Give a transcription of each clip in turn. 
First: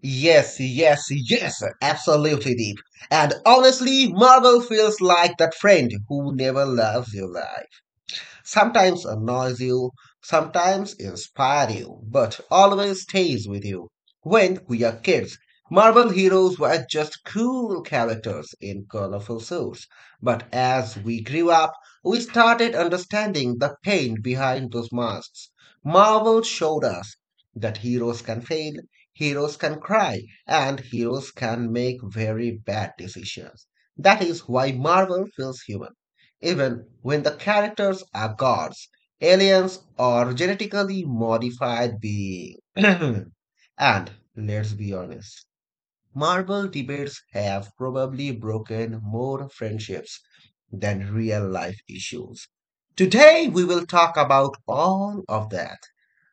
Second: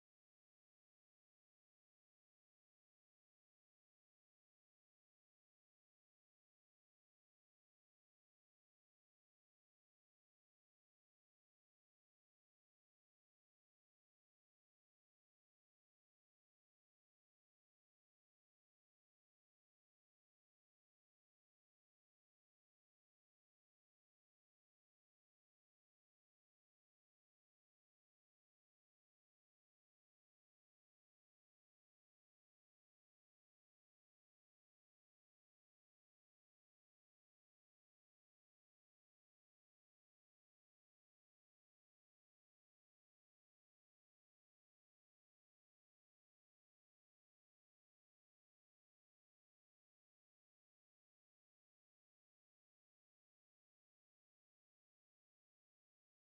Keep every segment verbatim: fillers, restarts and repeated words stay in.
Yes, yes, yes, absolutely Deep. And honestly, Marvel feels like that friend who never loves you life sometimes annoys you, sometimes inspire you, but always stays with you. When we are kids, Marvel heroes were just cool characters in colorful suits. But as we grew up, we started understanding the pain behind those masks. Marvel showed us that heroes can fail, heroes can cry, and heroes can make very bad decisions. That is why Marvel feels human even when the characters are gods, aliens, or genetically modified beings. And let's be honest, Marvel debates have probably broken more friendships than real life issues. Today, we will talk about all of that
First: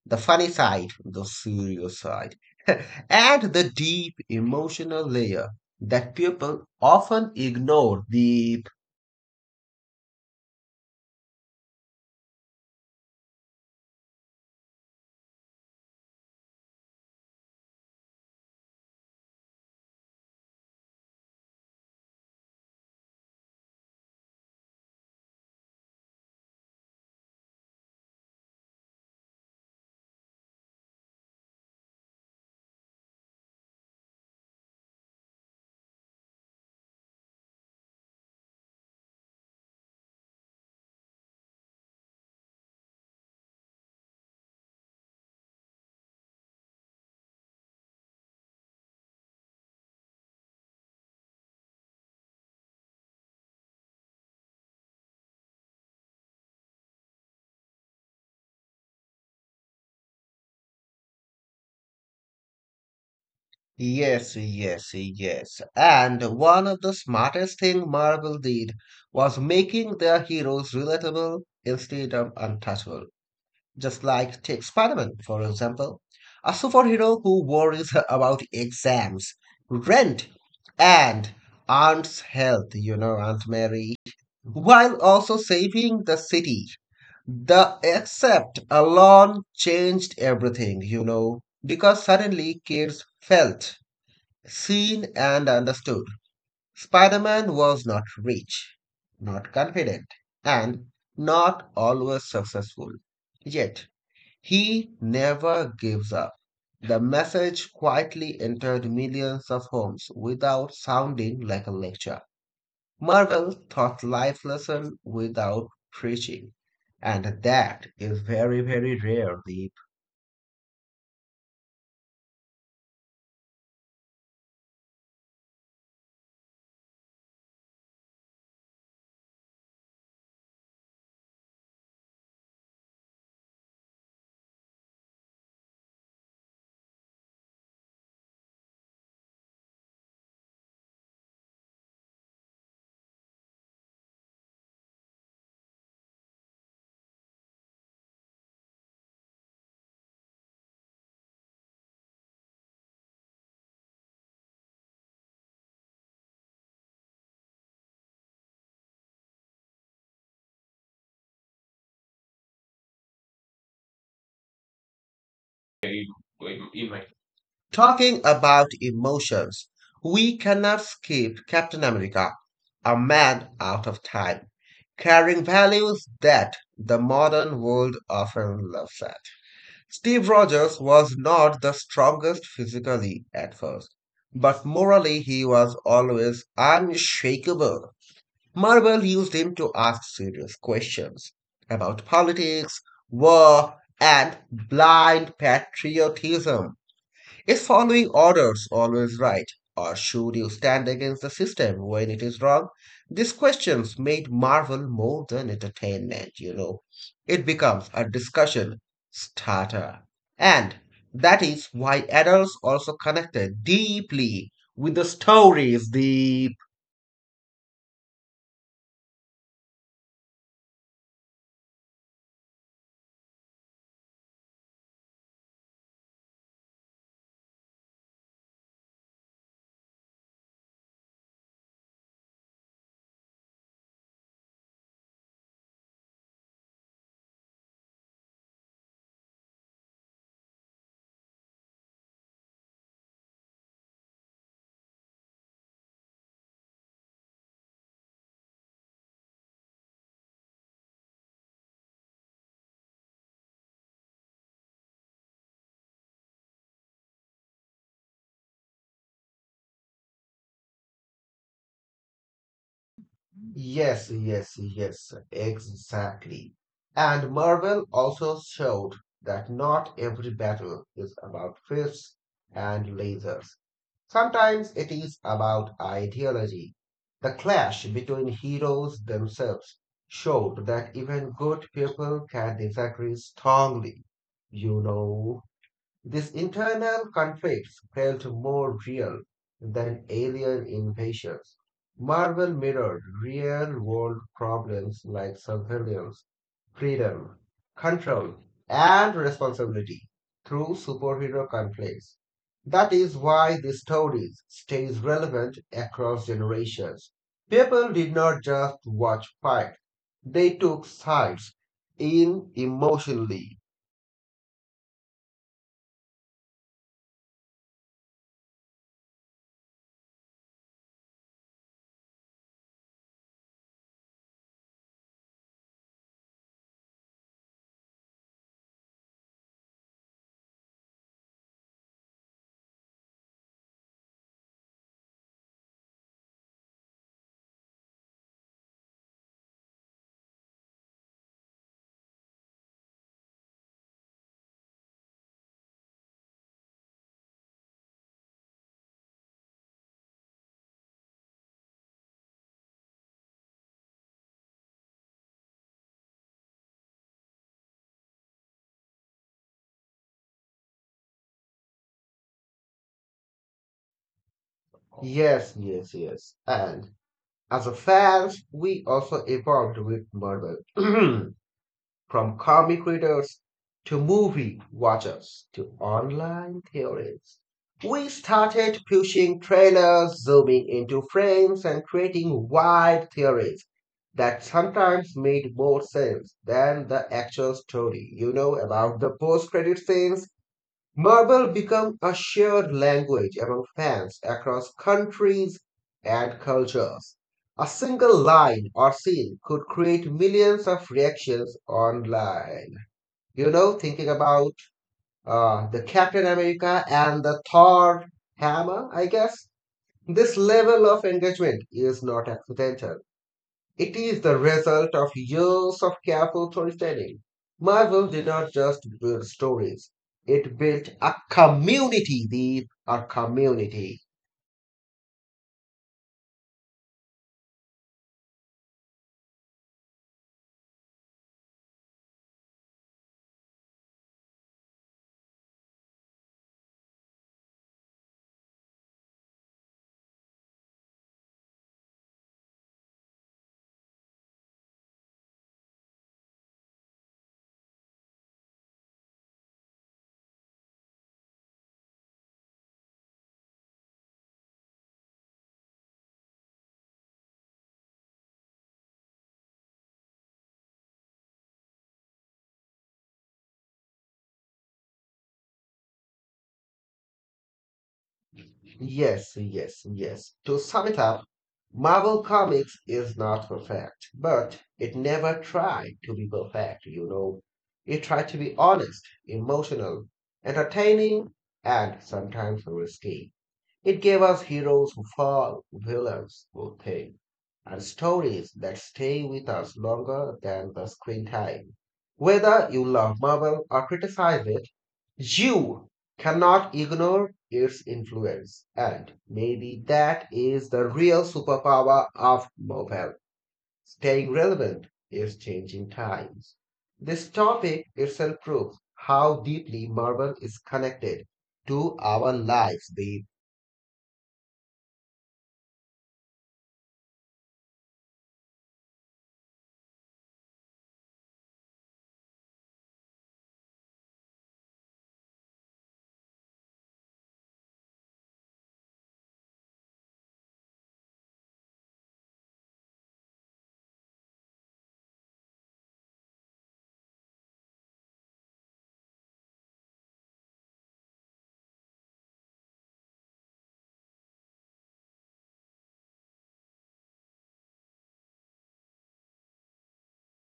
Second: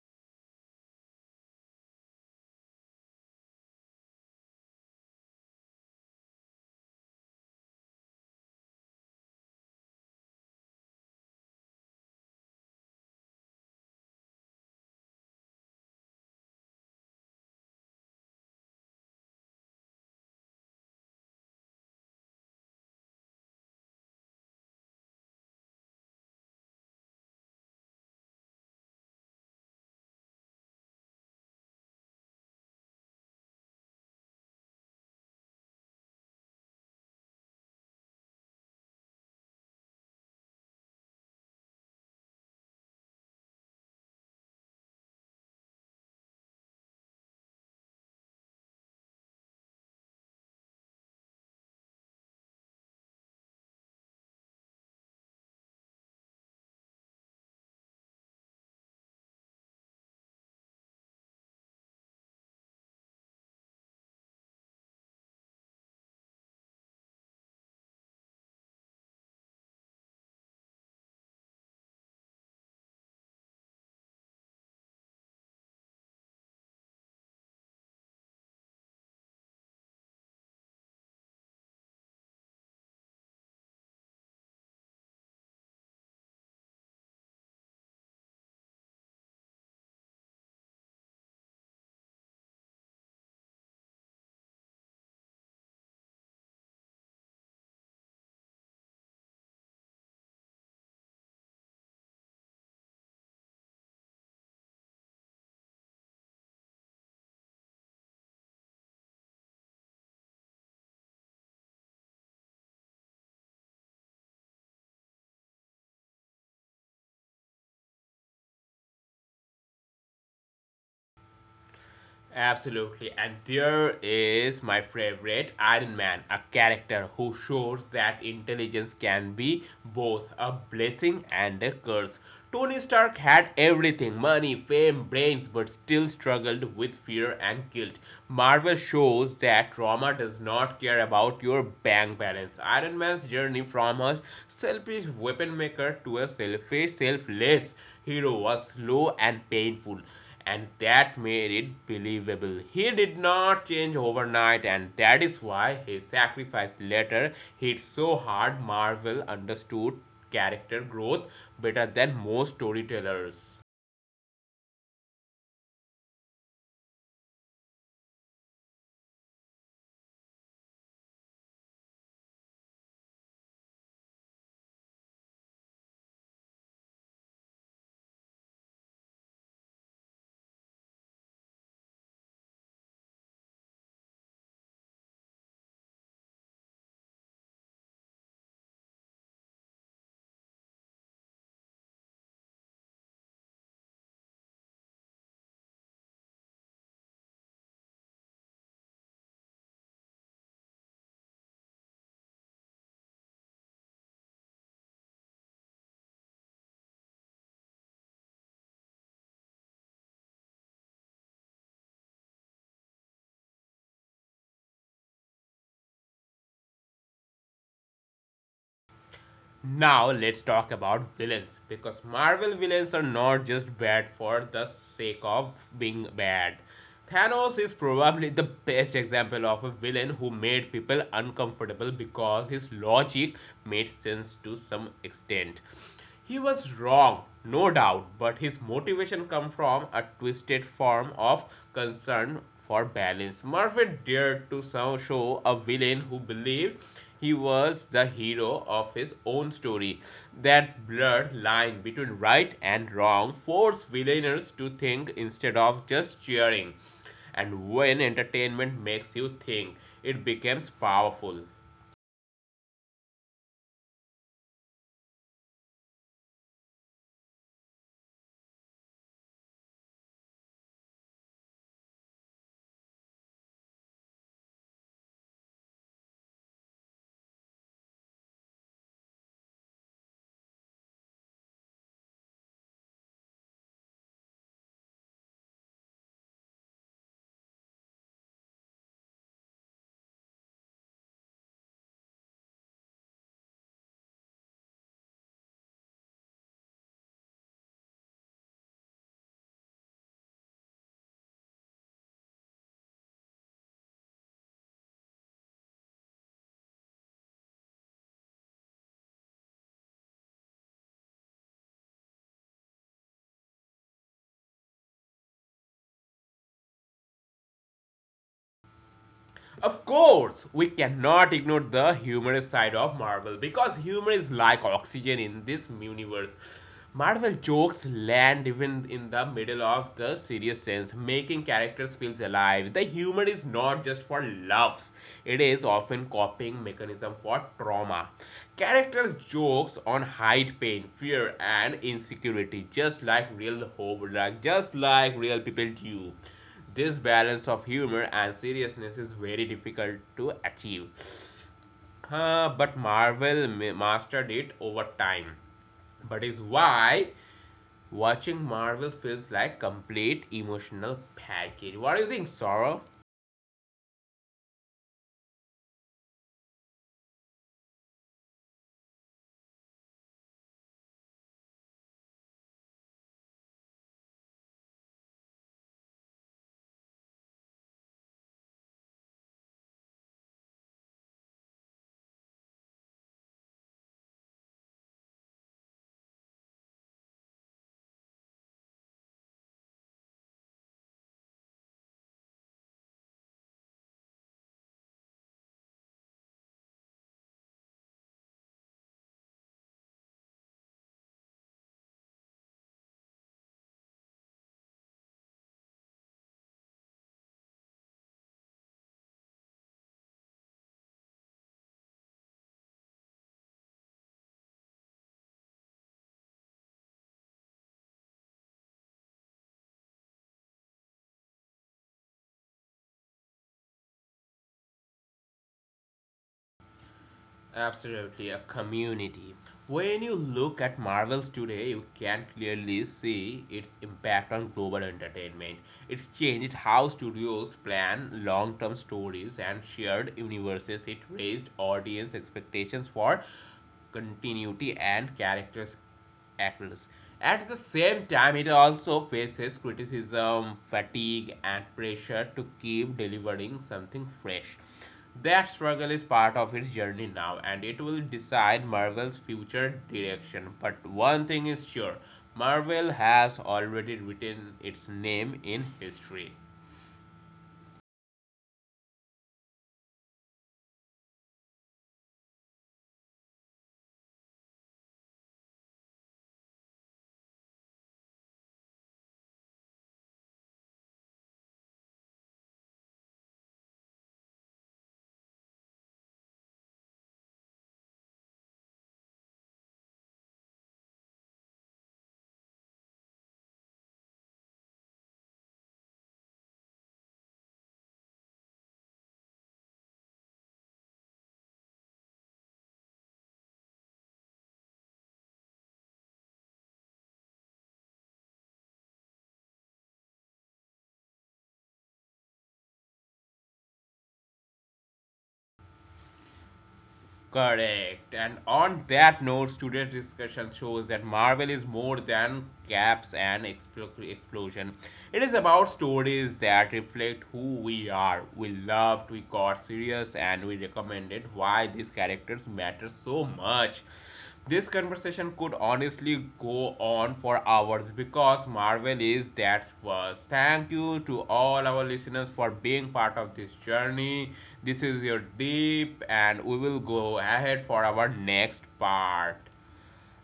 the funny side, the serious side, and the deep emotional layer that people often ignore the. Yes, yes, yes. And one of the smartest thing Marvel did was making their heroes relatable instead of untouchable. Just like take Spider-Man, for example, a superhero who worries about exams, rent, and Aunt's health, you know, Aunt Mary, while also saving the city. The accept alone changed everything, you know, because suddenly kids felt seen and understood. Spider Man was not rich, not confident, and not always successful. Yet, he never gives up. The message quietly entered millions of homes without sounding like a lecture. Marvel taught life lessons without preaching, and that is very, very rare these. Absolutely. And there is my favorite Iron Man, a character who shows that intelligence can be both a blessing and a curse. Tony Stark had everything money, fame, brains, but still struggled with fear and guilt. Marvel shows that trauma does not care about your bank balance. Iron Man's journey from a selfish weapon maker to a selfish, selfless hero was slow and painful and that made it believable. He did not change overnight, and that is why his sacrifice later hit so hard. Marvel understood character growth better than most storytellers. Talking about emotions, we cannot skip Captain America, a man out of time, carrying values that the modern world often laughs at. Steve Rogers was not the strongest physically at first, but morally he was always unshakable. Marvel used him to ask serious questions about politics, war, and blind patriotism. Is following orders always right? Or should you stand against the system when it is wrong? These questions made Marvel more than entertainment, you know. It becomes a discussion starter. And that is why adults also connected deeply with the stories, the. Now, let's talk about villains because Marvel villains are not just bad for the sake of being bad. Thanos is probably the best example of a villain who made people uncomfortable because his logic made sense to some extent. He was wrong, no doubt, but his motivation come from a twisted form of concern for balance. Murphy dared to so- show a villain who believed he was the hero of his own story. That blurred line between right and wrong forced villainers to think instead of just cheering. And when entertainment makes you think, it becomes powerful. Yes, yes, yes, exactly. And Marvel also showed that not every battle is about fists and lasers. Sometimes it is about ideology. The clash between heroes themselves showed that even good people can disagree strongly. You know. These internal conflicts felt more real than alien invasions. Marvel mirrored real world problems like surveillance, freedom, control, and responsibility through superhero conflicts. That is why the story stays relevant across generations. People did not just watch fight, they took sides in emotionally. Of course, we cannot ignore the humorous side of Marvel because humor is like oxygen in this universe. Marvel jokes land even in the middle of the serious sense, making characters feel alive. The humor is not just for laughs; it is often coping mechanism for trauma. Characters jokes on hide pain, fear, and insecurity, just like real hope, like just like real people do. This balance of humor and seriousness is very difficult to achieve. Uh, but Marvel mastered it over time. But is why watching Marvel feels like complete emotional package. What do you think, Sorrow? Yes, yes, yes. And as a fans, we also evolved with Marvel from comic readers to movie watchers to online theories. We started pushing trailers, zooming into frames, and creating wide theories that sometimes made more sense than the actual story. You know about the post credit scenes. Marvel became a shared language among fans across countries and cultures. A single line or scene could create millions of reactions online. You know, thinking about uh, the Captain America and the Thor hammer, I guess. This level of engagement is not accidental. It is the result of years of careful storytelling. Marvel did not just build stories, it built a community. These are community. Absolutely, a community. When you look at Marvels today, you can clearly see its impact on global entertainment. It's changed how studios plan long term stories and shared universes. It raised audience expectations for continuity and characters actors. At the same time, it also faces criticism, fatigue, and pressure to keep delivering something fresh. That struggle is part of its journey now, and it will decide Marvel's future direction. But one thing is sure Marvel has already written its name in history. Yes, yes, yes. To sum it up, Marvel Comics is not perfect, but it never tried to be perfect, you know. It tried to be honest, emotional, entertaining, and sometimes risky. It gave us heroes who fall, villains who think and stories that stay with us longer than the screen time. Whether you love Marvel or criticize it, you cannot ignore its influence. And maybe that is the real superpower of Marvel staying relevant in changing times. This topic itself proves how deeply Marvel is connected to our lives these. Correct. And on that note, today's discussion shows that Marvel is more than caps and expl- explosion. It is about stories that reflect who we are. We loved, we got serious, and we recommended why these characters matter so much. This conversation could honestly go on for hours because Marvel is that first. Thank you to all our listeners for being part of this journey. This is your deep, and we will go ahead for our next part.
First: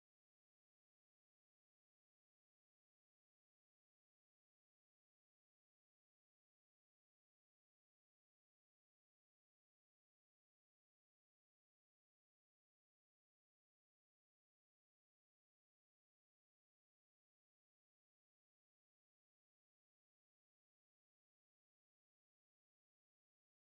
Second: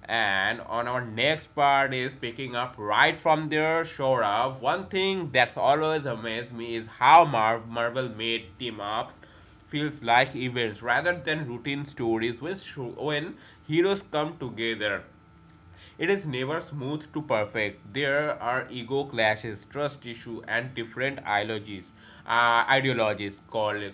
And on our next part is picking up right from there, Shorav. One thing that's always amazed me is how Mar- Marvel made team ups feels like events rather than routine stories when, when heroes come together. It is never smooth to perfect. There are ego clashes, trust issues, and different ideologies, uh, ideologies called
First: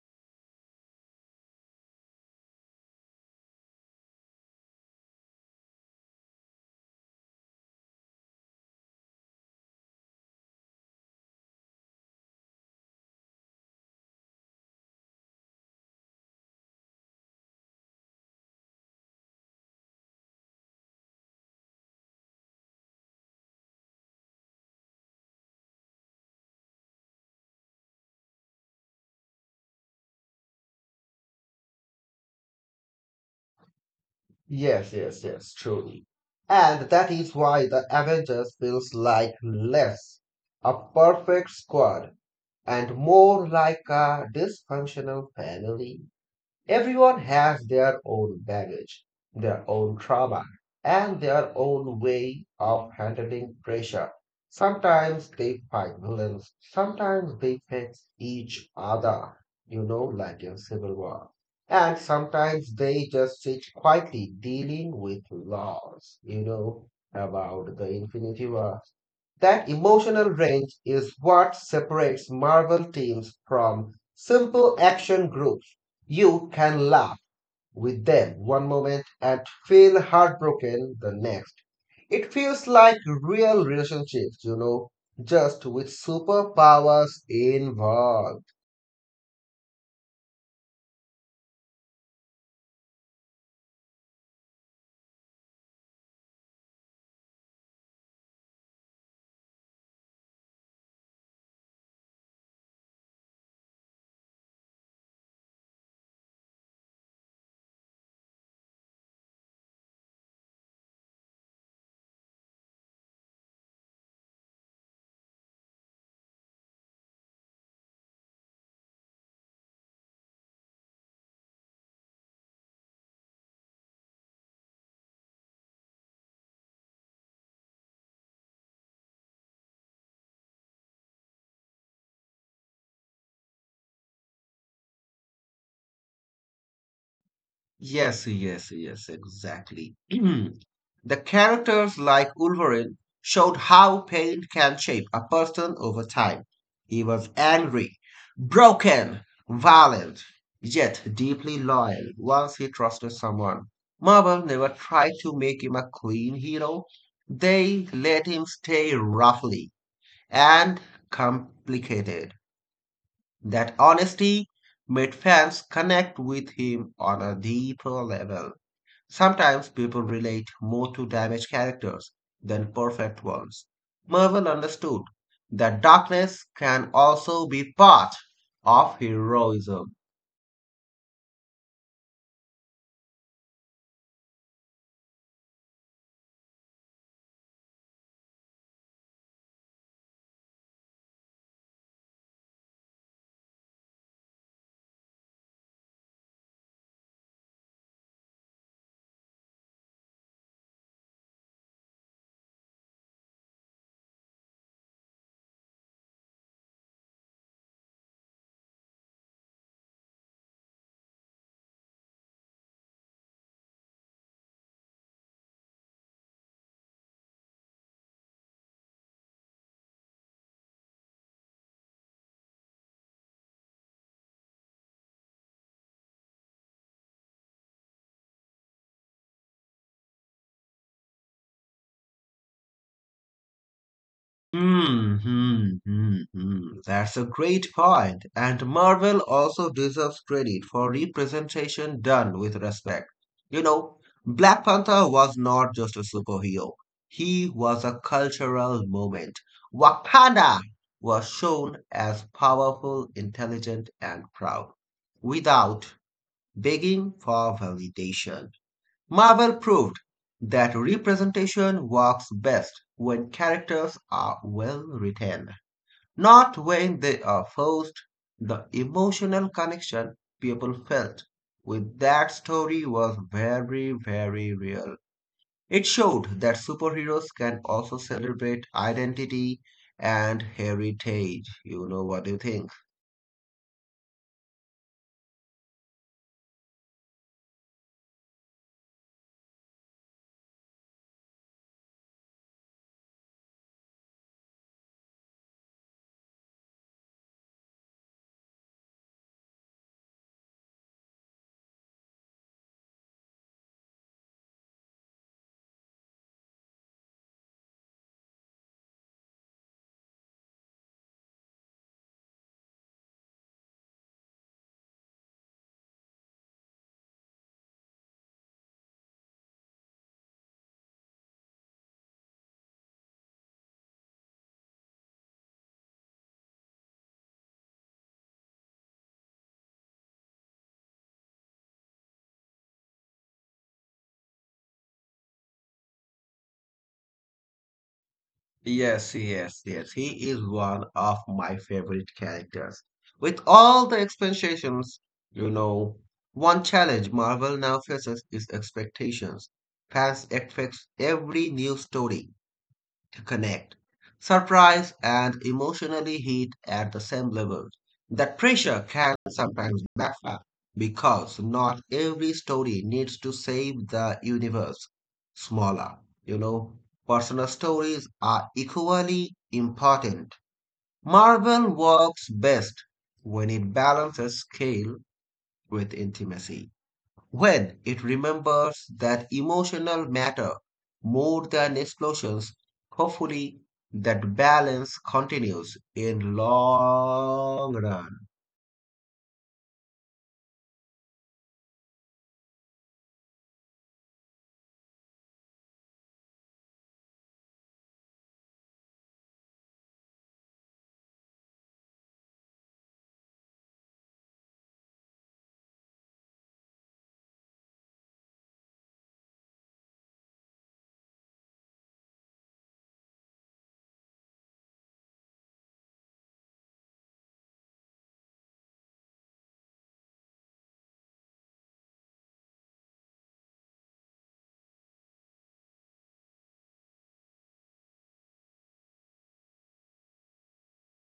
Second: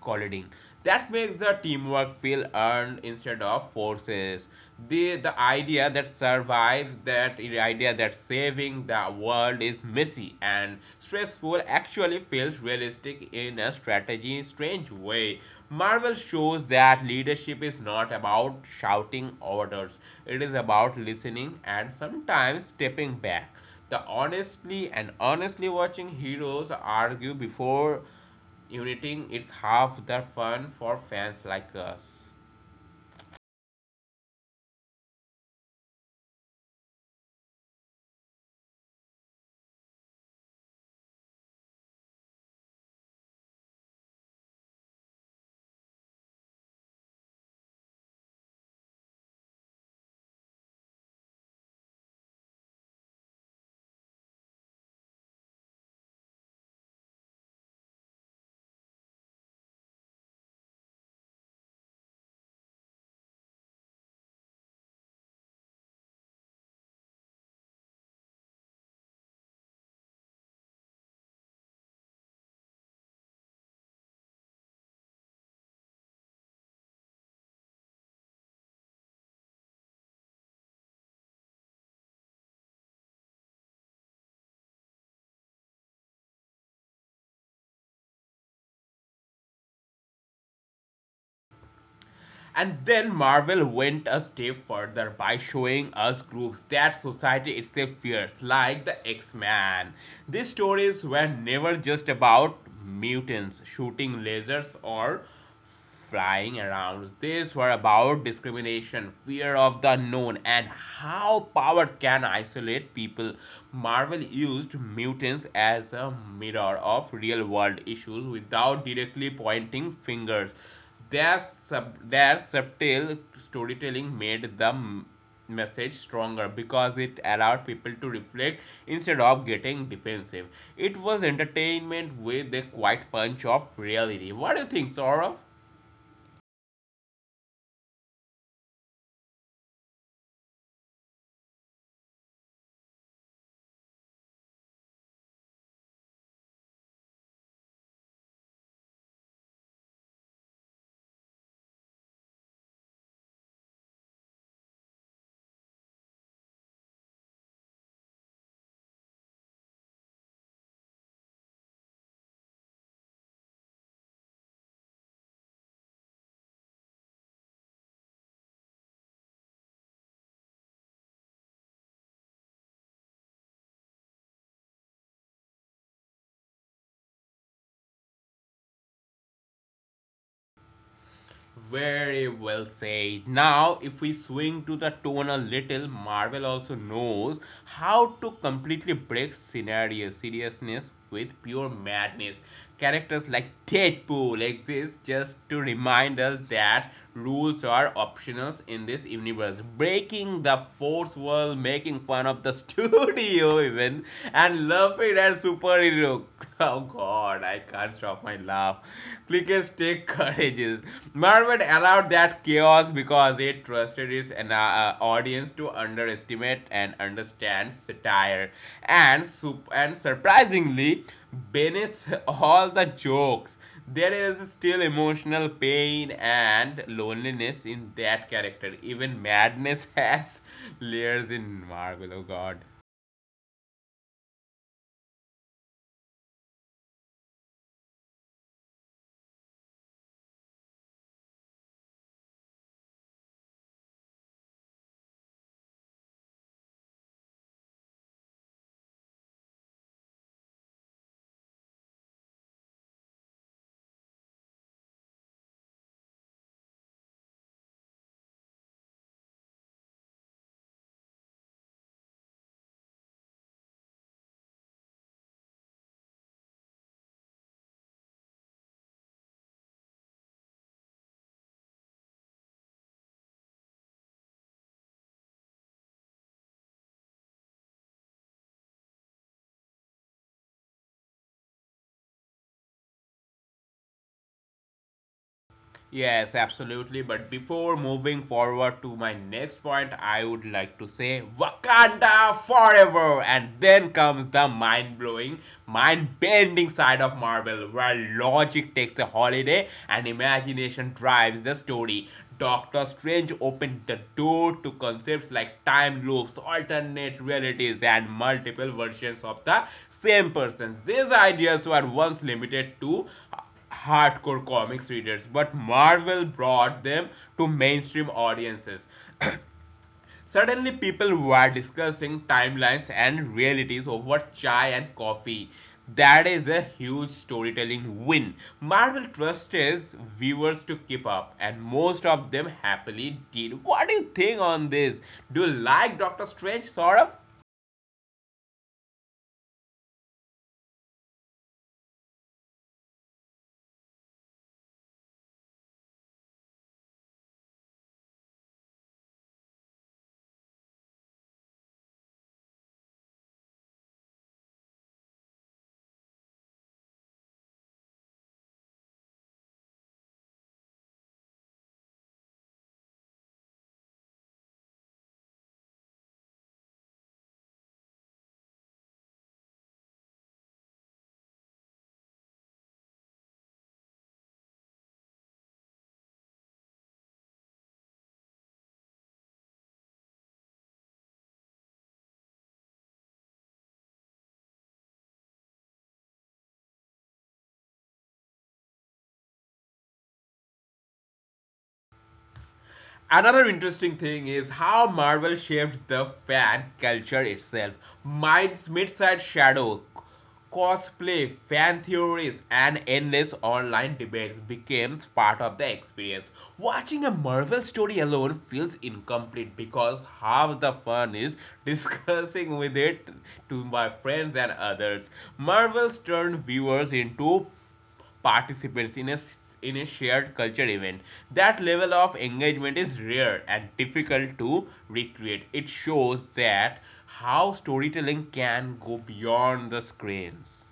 colliding. That makes the teamwork feel earned instead of forces. The the idea that survives, that the idea that saving the world is messy and stressful actually feels realistic in a strategy strange way. Marvel shows that leadership is not about shouting orders. It is about listening and sometimes stepping back. The honestly and honestly watching heroes argue before uniting is half the fun for fans like us. Yes, yes, yes, truly. And that is why the Avengers feels like less a perfect squad and more like a dysfunctional family. Everyone has their own baggage, their own trauma, and their own way of handling pressure. Sometimes they fight villains, sometimes they fix each other, you know, like in Civil War. And sometimes they just sit quietly dealing with laws, you know, about the Infinity War. That emotional range is what separates Marvel teams from simple action groups. You can laugh with them one moment and feel heartbroken the next. It feels like real relationships, you know, just with superpowers involved. And then Marvel went a step further by showing us groups that society itself fears, like the X-Men. These stories were never just about mutants shooting lasers or flying around. These were about discrimination, fear of the unknown, and how power can isolate people. Marvel used mutants as a mirror of real world issues without directly pointing fingers. Their, sub, their subtle storytelling made the message stronger because it allowed people to reflect instead of getting defensive. It was entertainment with a quiet punch of reality. What do you think, Saurav? Yes, yes, yes, exactly. The characters like Wolverine showed how pain can shape a person over time. He was angry, broken, violent, yet deeply loyal once he trusted someone. Marvel never tried to make him a clean hero. They let him stay roughly and complicated. That honesty made fans connect with him on a deeper level. Sometimes people relate more to damaged characters than perfect ones. Marvel understood that darkness can also be part of heroism. Very well said. Now, if we swing to the tone a little, Marvel also knows how to completely break scenario seriousness with pure madness. Characters like Deadpool exist just to remind us that rules are optional in this universe. Breaking the fourth wall, making fun of the studio even, and laughing at superhero. Oh god god, I can't stop my laugh. Clickers take courage. Marvel allowed that chaos because it trusted its an, uh, audience to underestimate and understand satire. And, sup- and surprisingly, beneath all the jokes, there is still emotional pain and loneliness in that character. Even madness has layers in Marvel, oh god. Hmm, hmm, hmm, hmm. That's a great point. And Marvel also deserves credit for representation done with respect. You know, Black Panther was not just a superhero, he was a cultural moment. Wakanda was shown as powerful, intelligent, and proud without begging for validation. Marvel proved that representation works best when characters are well written, not when they are forced. The emotional connection people felt with that story was very, very real. It showed that superheroes can also celebrate identity and heritage. You know, what do you think? Yes, absolutely. But before moving forward to my next point, I would like to say Wakanda forever. And then comes the mind blowing, mind bending side of Marvel, where logic takes a holiday and imagination drives the story. Doctor Strange opened the door to concepts like time loops, alternate realities, and multiple versions of the same persons. These ideas were once limited to hardcore comics readers, but Marvel brought them to mainstream audiences. Suddenly, people were discussing timelines and realities over chai and coffee. That is a huge storytelling win. Marvel trusts viewers to keep up, and most of them happily did. What do you think on this? Do you like Doctor Strange, Saurabh? Yes, yes, yes. He is one of my favorite characters. With all the expansions, you know, one challenge Marvel now faces is expectations. Fans expect every new story to connect, surprise, and emotionally hit at the same level. That pressure can sometimes backfire because not every story needs to save the universe. Smaller, you know, personal stories are equally important. Marvel works best when it balances scale with intimacy when it remembers that emotional matter more than explosions, hopefully that balance continues in long run. Another interesting thing is how Marvel shaped the fan culture itself. Mids- Midside Shadow, cosplay, fan theories, and endless online debates became part of the experience. Watching a Marvel story alone feels incomplete because half the fun is discussing with it to my friends and others. Marvel's turned viewers into participants in a in a shared culture event. That level of engagement is rare and difficult to recreate. It shows that how storytelling can go beyond the screens.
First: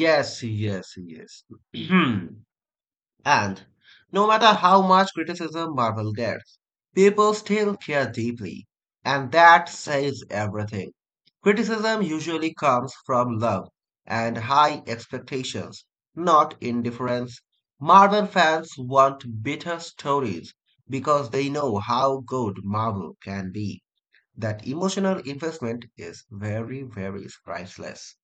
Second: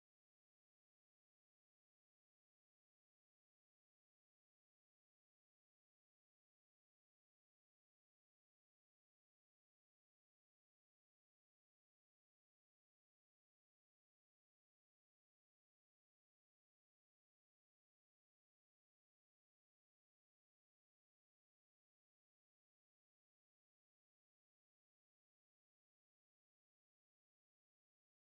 Yes, yes, yes. And no matter how much criticism Marvel gets, people still care deeply. And that says everything. Criticism usually comes from love and high expectations, not indifference. Marvel fans want bitter stories because they know how good Marvel can be. That emotional investment is very, very priceless.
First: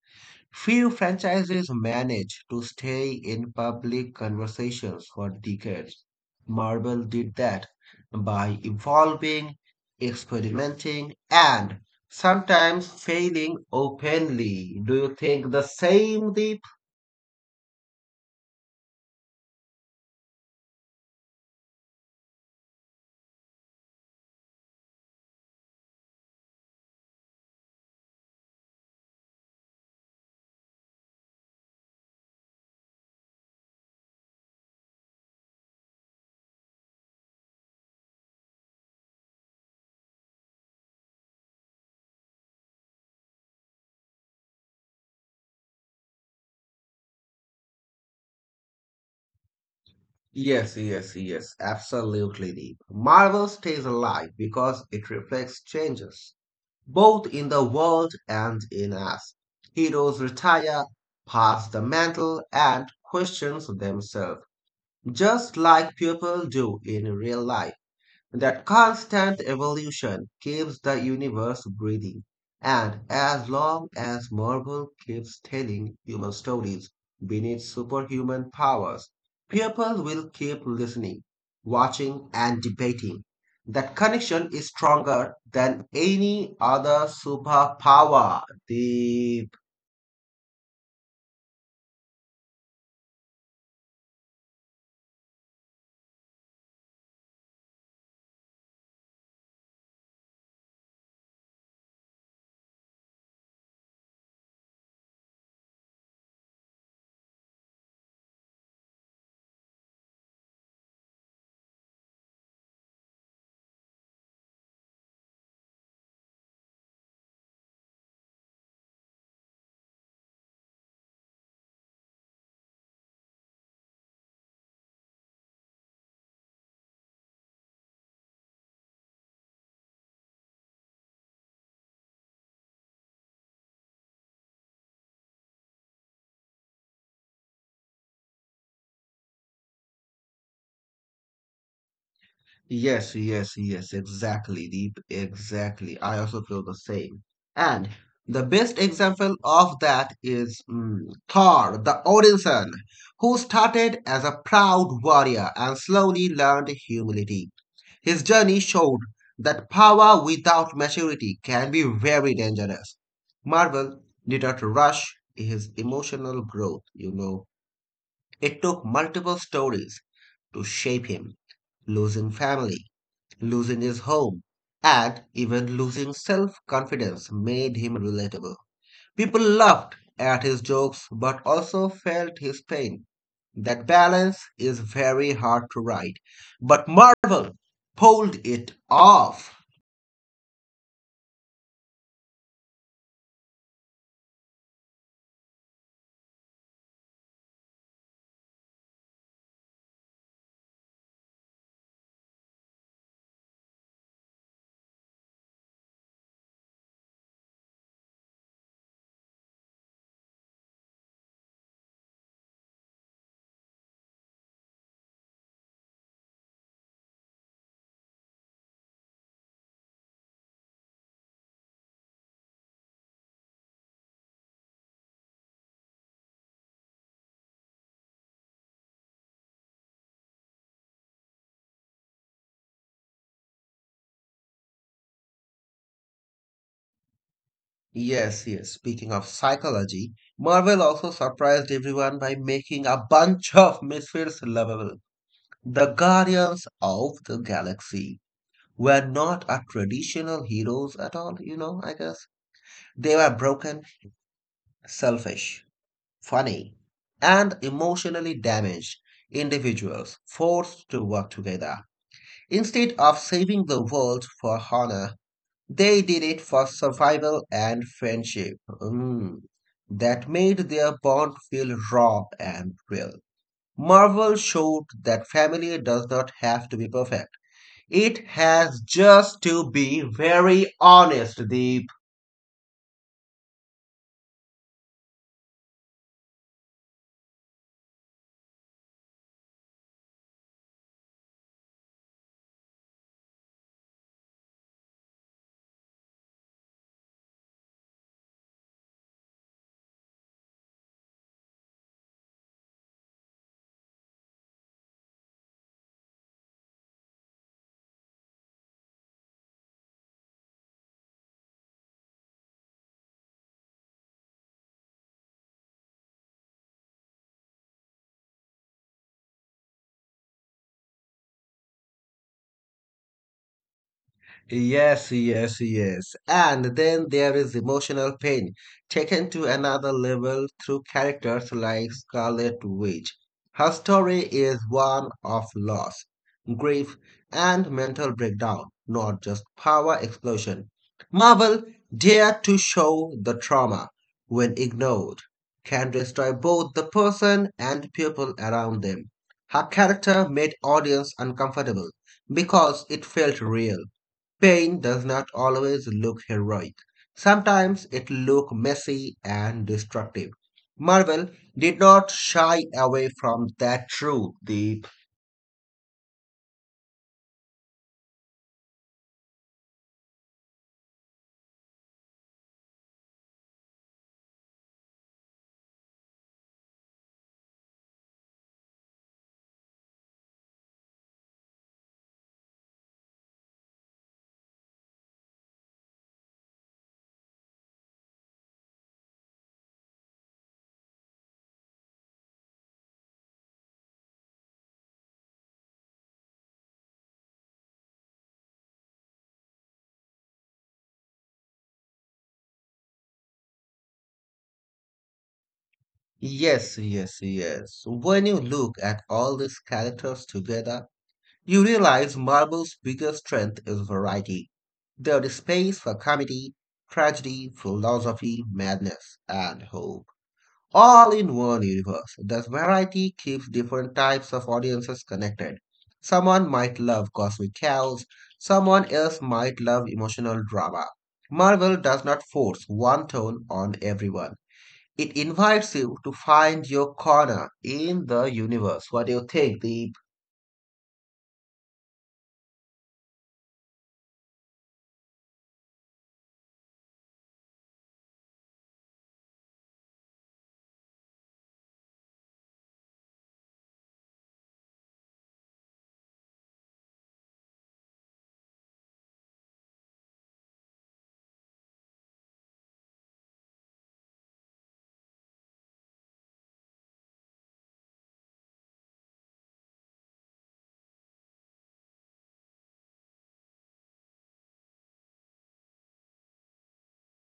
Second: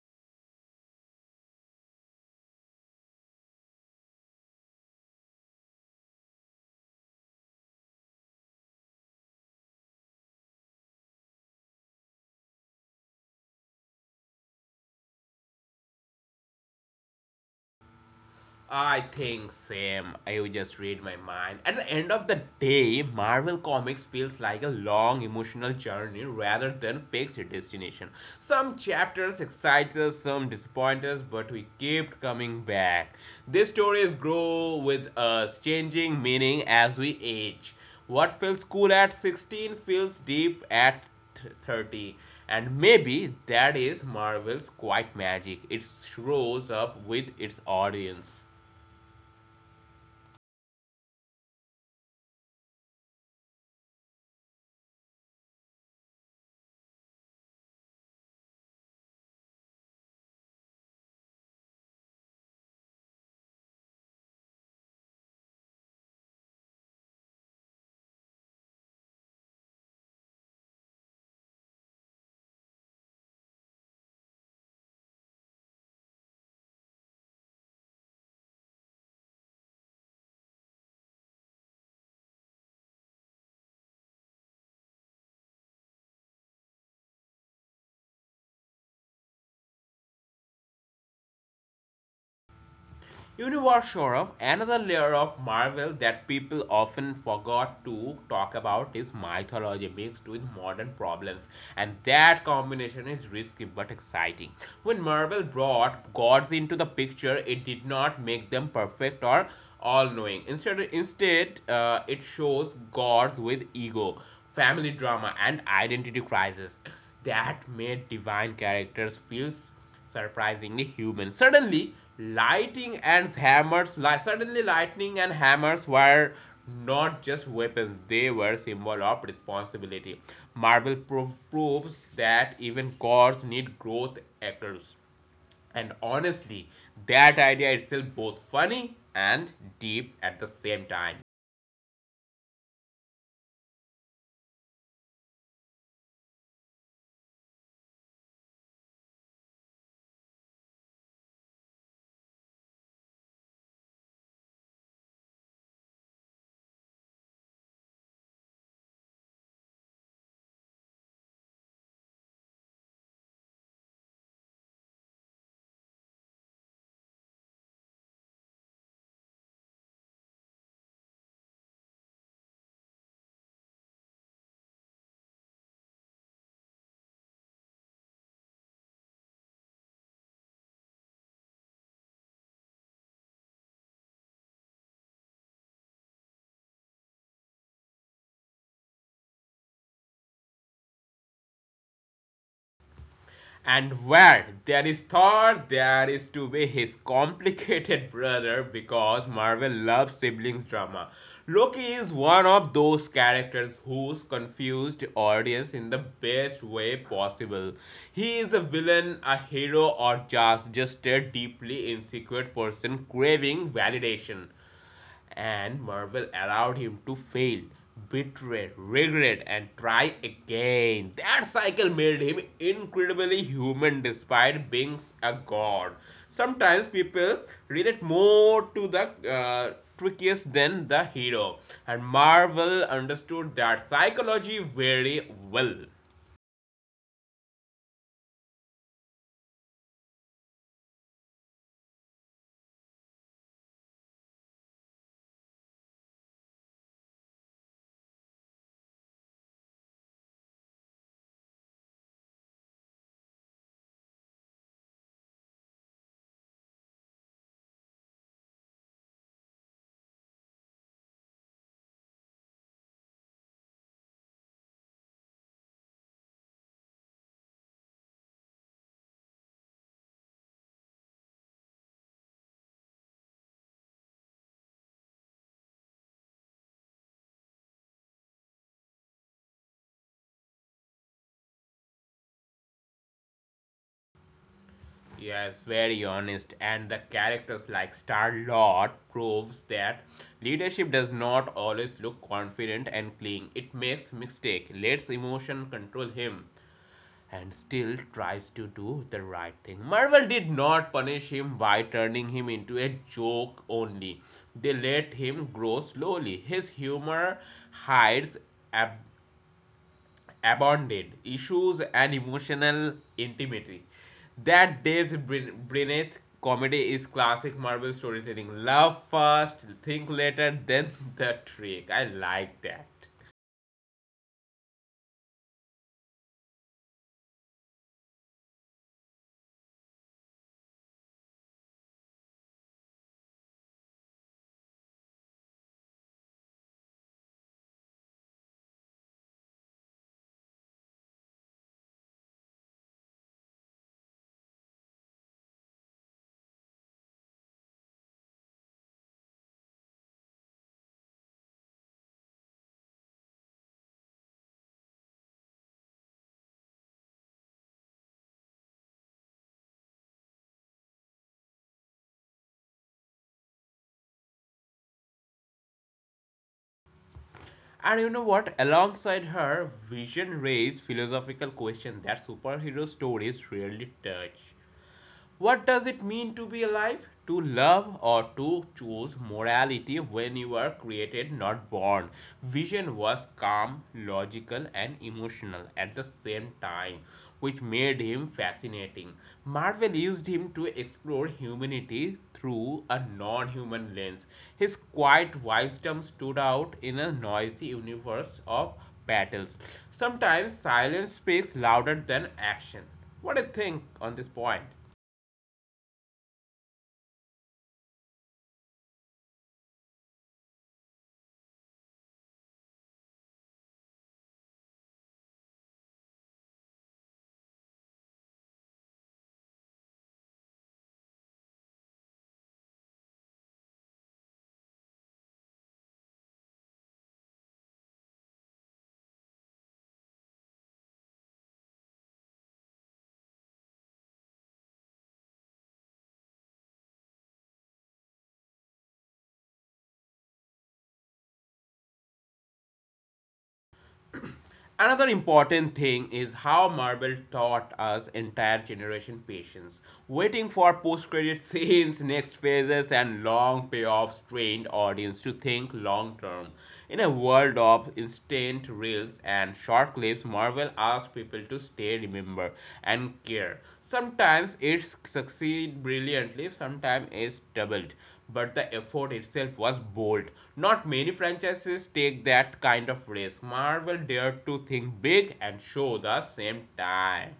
Few franchises manage to stay in public conversations for decades. Marvel did that by evolving, experimenting, and sometimes failing openly. Do you think the same, Deep? I think same. I would just read my mind. At the end of the day, Marvel Comics feels like a long emotional journey rather than fixed destination. Some chapters excite us, some disappoint us, but we keep coming back. These stories grow with us, changing meaning as we age. What feels cool at sixteen feels deep at thirty and maybe that is marvel's quite magic it shows up with its audience. Yes, yes, yes. Absolutely, Deep. Marvel stays alive because it reflects changes, both in the world and in us. Heroes retire, pass the mantle, and question themselves, just like people do in real life. That constant evolution keeps the universe breathing. And as long as Marvel keeps telling human stories beneath superhuman powers, people will keep listening, watching, and debating. That connection is stronger than any other superpower. The. Universal of another layer of Marvel that people often forgot to talk about is mythology mixed with modern problems. And that combination is risky but exciting. When Marvel brought gods into the picture, it did not make them perfect or all knowing. Instead, instead uh, it shows gods with ego, family drama, and identity crisis that made divine characters feel surprisingly human. Suddenly, lighting and hammers, li- suddenly lightning and hammers were not just weapons; they were symbol of responsibility. Marvel prov- proves that even gods need growth actors, and honestly, that idea itself both funny and deep at the same time. Yes, yes, yes, exactly, Deep. Exactly. I also feel the same. And the best example of that is mm, Thor, the Odinson, who started as a proud warrior and slowly learned humility. His journey showed that power without maturity can be very dangerous. Marvel did not rush his emotional growth, you know. It took multiple stories to shape him. Losing family, losing his home, and even losing self confidence made him relatable. People laughed at his jokes but also felt his pain. That balance is very hard to write, but Marvel pulled it off. And where there is Thor, there is to be his complicated brother because Marvel loves siblings drama. Loki is one of those characters who's confused audience in the best way possible. He is a villain, a hero, or just just a deeply insecure person craving validation and Marvel allowed him to fail, betray, regret, and try again. That cycle made him incredibly human despite being a god. Sometimes people relate more to the uh, trickiest than the hero, and Marvel understood that psychology very well. Yes, yes, speaking of psychology, Marvel also surprised everyone by making a bunch of misfits lovable. The Guardians of the Galaxy were not a traditional heroes at all, you know, I guess. They were broken, selfish, funny, and emotionally damaged individuals forced to work together. Instead of saving the world for honor, they did it for survival and friendship. Mm. That made their bond feel raw and real. Marvel showed that family does not have to be perfect. It has just to be very honest. The. Yes, very honest. And the characters like Star Lord proves that leadership does not always look confident and clean. It makes mistake, lets emotion control him, and still tries to do the right thing. Marvel did not punish him by turning him into a joke only. They let him grow slowly. His humor hides ab- abandoned issues and emotional intimacy. That depth brin- beneath comedy is classic Marvel storytelling. Love first, think later, then the trick. I like that. Yes, yes, yes. And then there is emotional pain, taken to another level through characters like Scarlet Witch. Her story is one of loss, grief, and mental breakdown, not just power explosion. Marvel dare to show the trauma, when ignored, can destroy both the person and people around them. Her character made audience uncomfortable because it felt real. Pain does not always look heroic. Sometimes it looks messy and destructive. Marvel did not shy away from that truth, Deep. And you know what? Alongside her, Vision raised philosophical questions that superhero stories rarely touch. What does it mean to be alive? To love or to choose morality when you are created, not born. Vision was calm, logical, and emotional at the same time, which made him fascinating. Marvel used him to explore humanity through a non human lens. His quiet wisdom stood out in a noisy universe of battles. Sometimes silence speaks louder than action. What do you think on this point? Yes, yes, yes. When you look at all these characters together, you realize Marvel's biggest strength is variety. There is space for comedy, tragedy, philosophy, madness, and hope, all in one universe. This variety keeps different types of audiences connected. Someone might love cosmic chaos, someone else might love emotional drama. Marvel does not force one tone on everyone. It invites you to find your corner in the universe. What do you think, Deep? Another important thing is how Marvel taught us entire generation patience. Waiting for post-credit scenes, next phases, and long payoffs trained audience to think long-term. In a world of instant reels and short clips, Marvel asks people to stay, remember, and care. Sometimes it succeeds brilliantly, sometimes it's doubled but the effort itself was bold. Not many franchises take that kind of risk. Marvel dared to think big and show the same time.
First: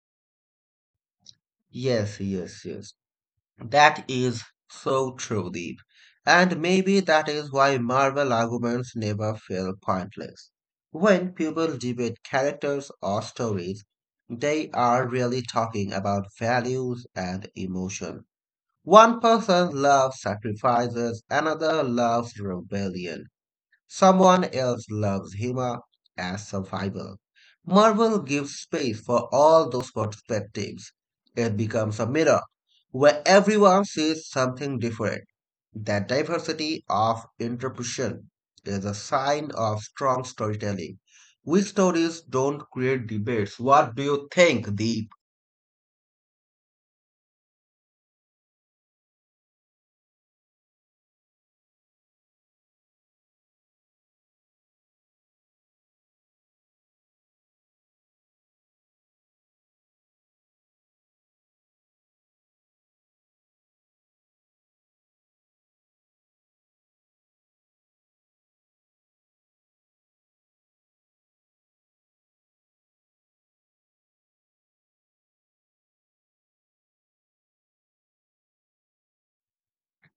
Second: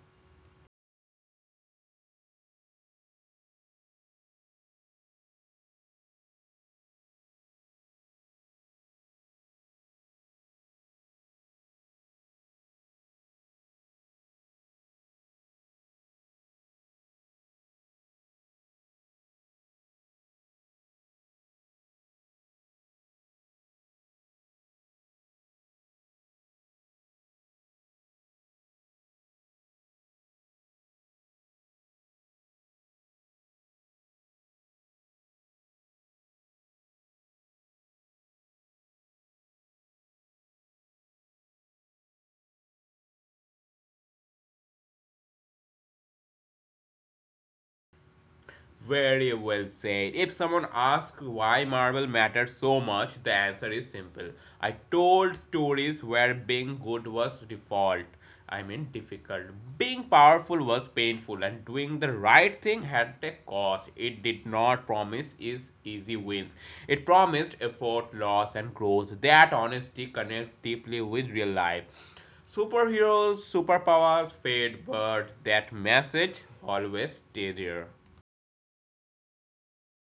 Yes, yes, yes. That is so true, Deep. And maybe that is why Marvel arguments never feel pointless. When people debate characters or stories, they are really talking about values and emotion. One person loves sacrifices, another loves rebellion. Someone else loves Hima as survival. Marvel gives space for all those perspectives. It becomes a mirror where everyone sees something different. That diversity of interpretation is a sign of strong storytelling. Weak stories don't create debates. What do you think, Deep? Very well said. If someone asks why Marvel matters so much, the answer is simple. I told stories where being good was default. I mean, difficult. Being powerful was painful, and doing the right thing had a cost. It did not promise is easy wins. It promised effort, loss, and growth. That honesty connects deeply with real life. Superheroes, superpowers fade, but that message always stays there.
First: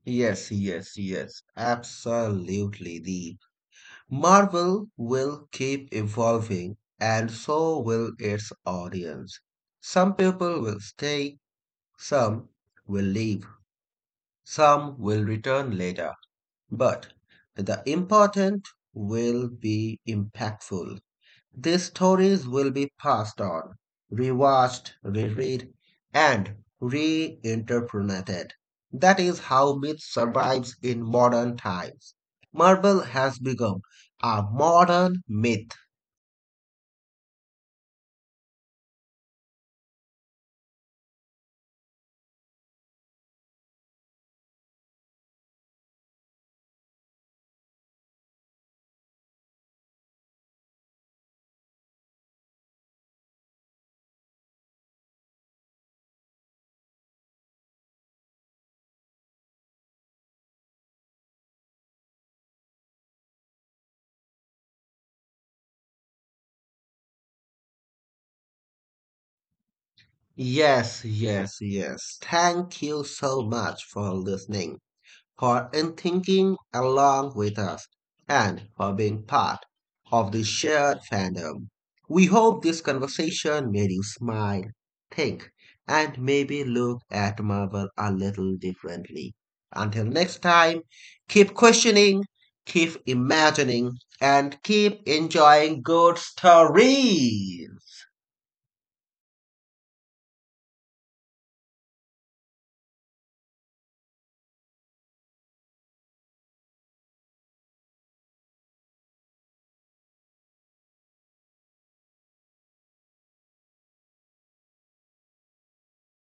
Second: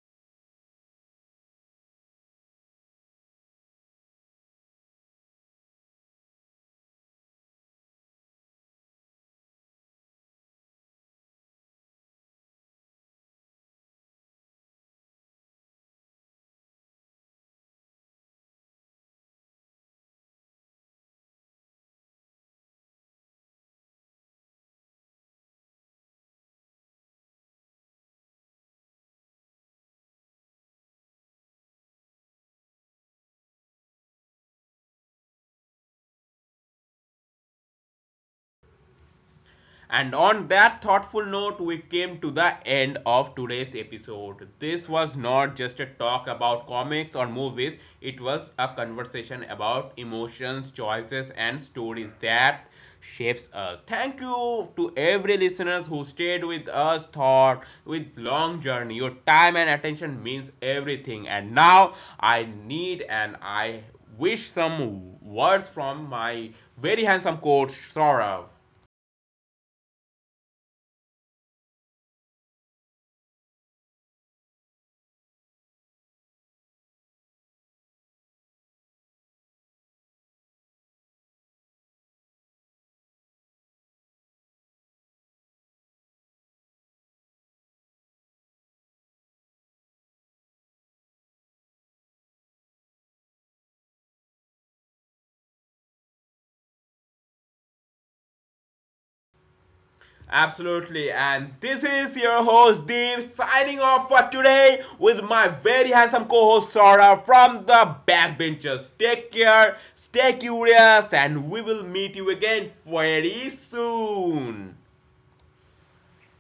Yes, yes, yes. Absolutely, Deep. Marvel will keep evolving, and so will its audience. Some people will stay, some will leave, some will return later, but the important will be impactful. These stories will be passed on, rewatched, reread, and reinterpreted. That is how myth survives in modern times. Marvel has become a modern myth. And on that thoughtful note, we came to the end of today's episode. This was not just a talk about comics or movies, it was a conversation about emotions, choices, and stories that shapes us. Thank you to every listeners who stayed with us thought with long journey. Your time and attention means everything. And now I need and I wish some words from my very handsome coach Saurav. Yes, yes, yes. Thank you so much for listening, for in thinking along with us and for being part of the shared fandom. We hope this conversation made you smile, think, and maybe look at Marvel a little differently. Until next time, keep questioning, keep imagining, and keep enjoying good stories. Absolutely, and this is your host Deep signing off for today with my very handsome co host Sora from the backbenchers. Take care, stay curious, and we will meet you again very soon.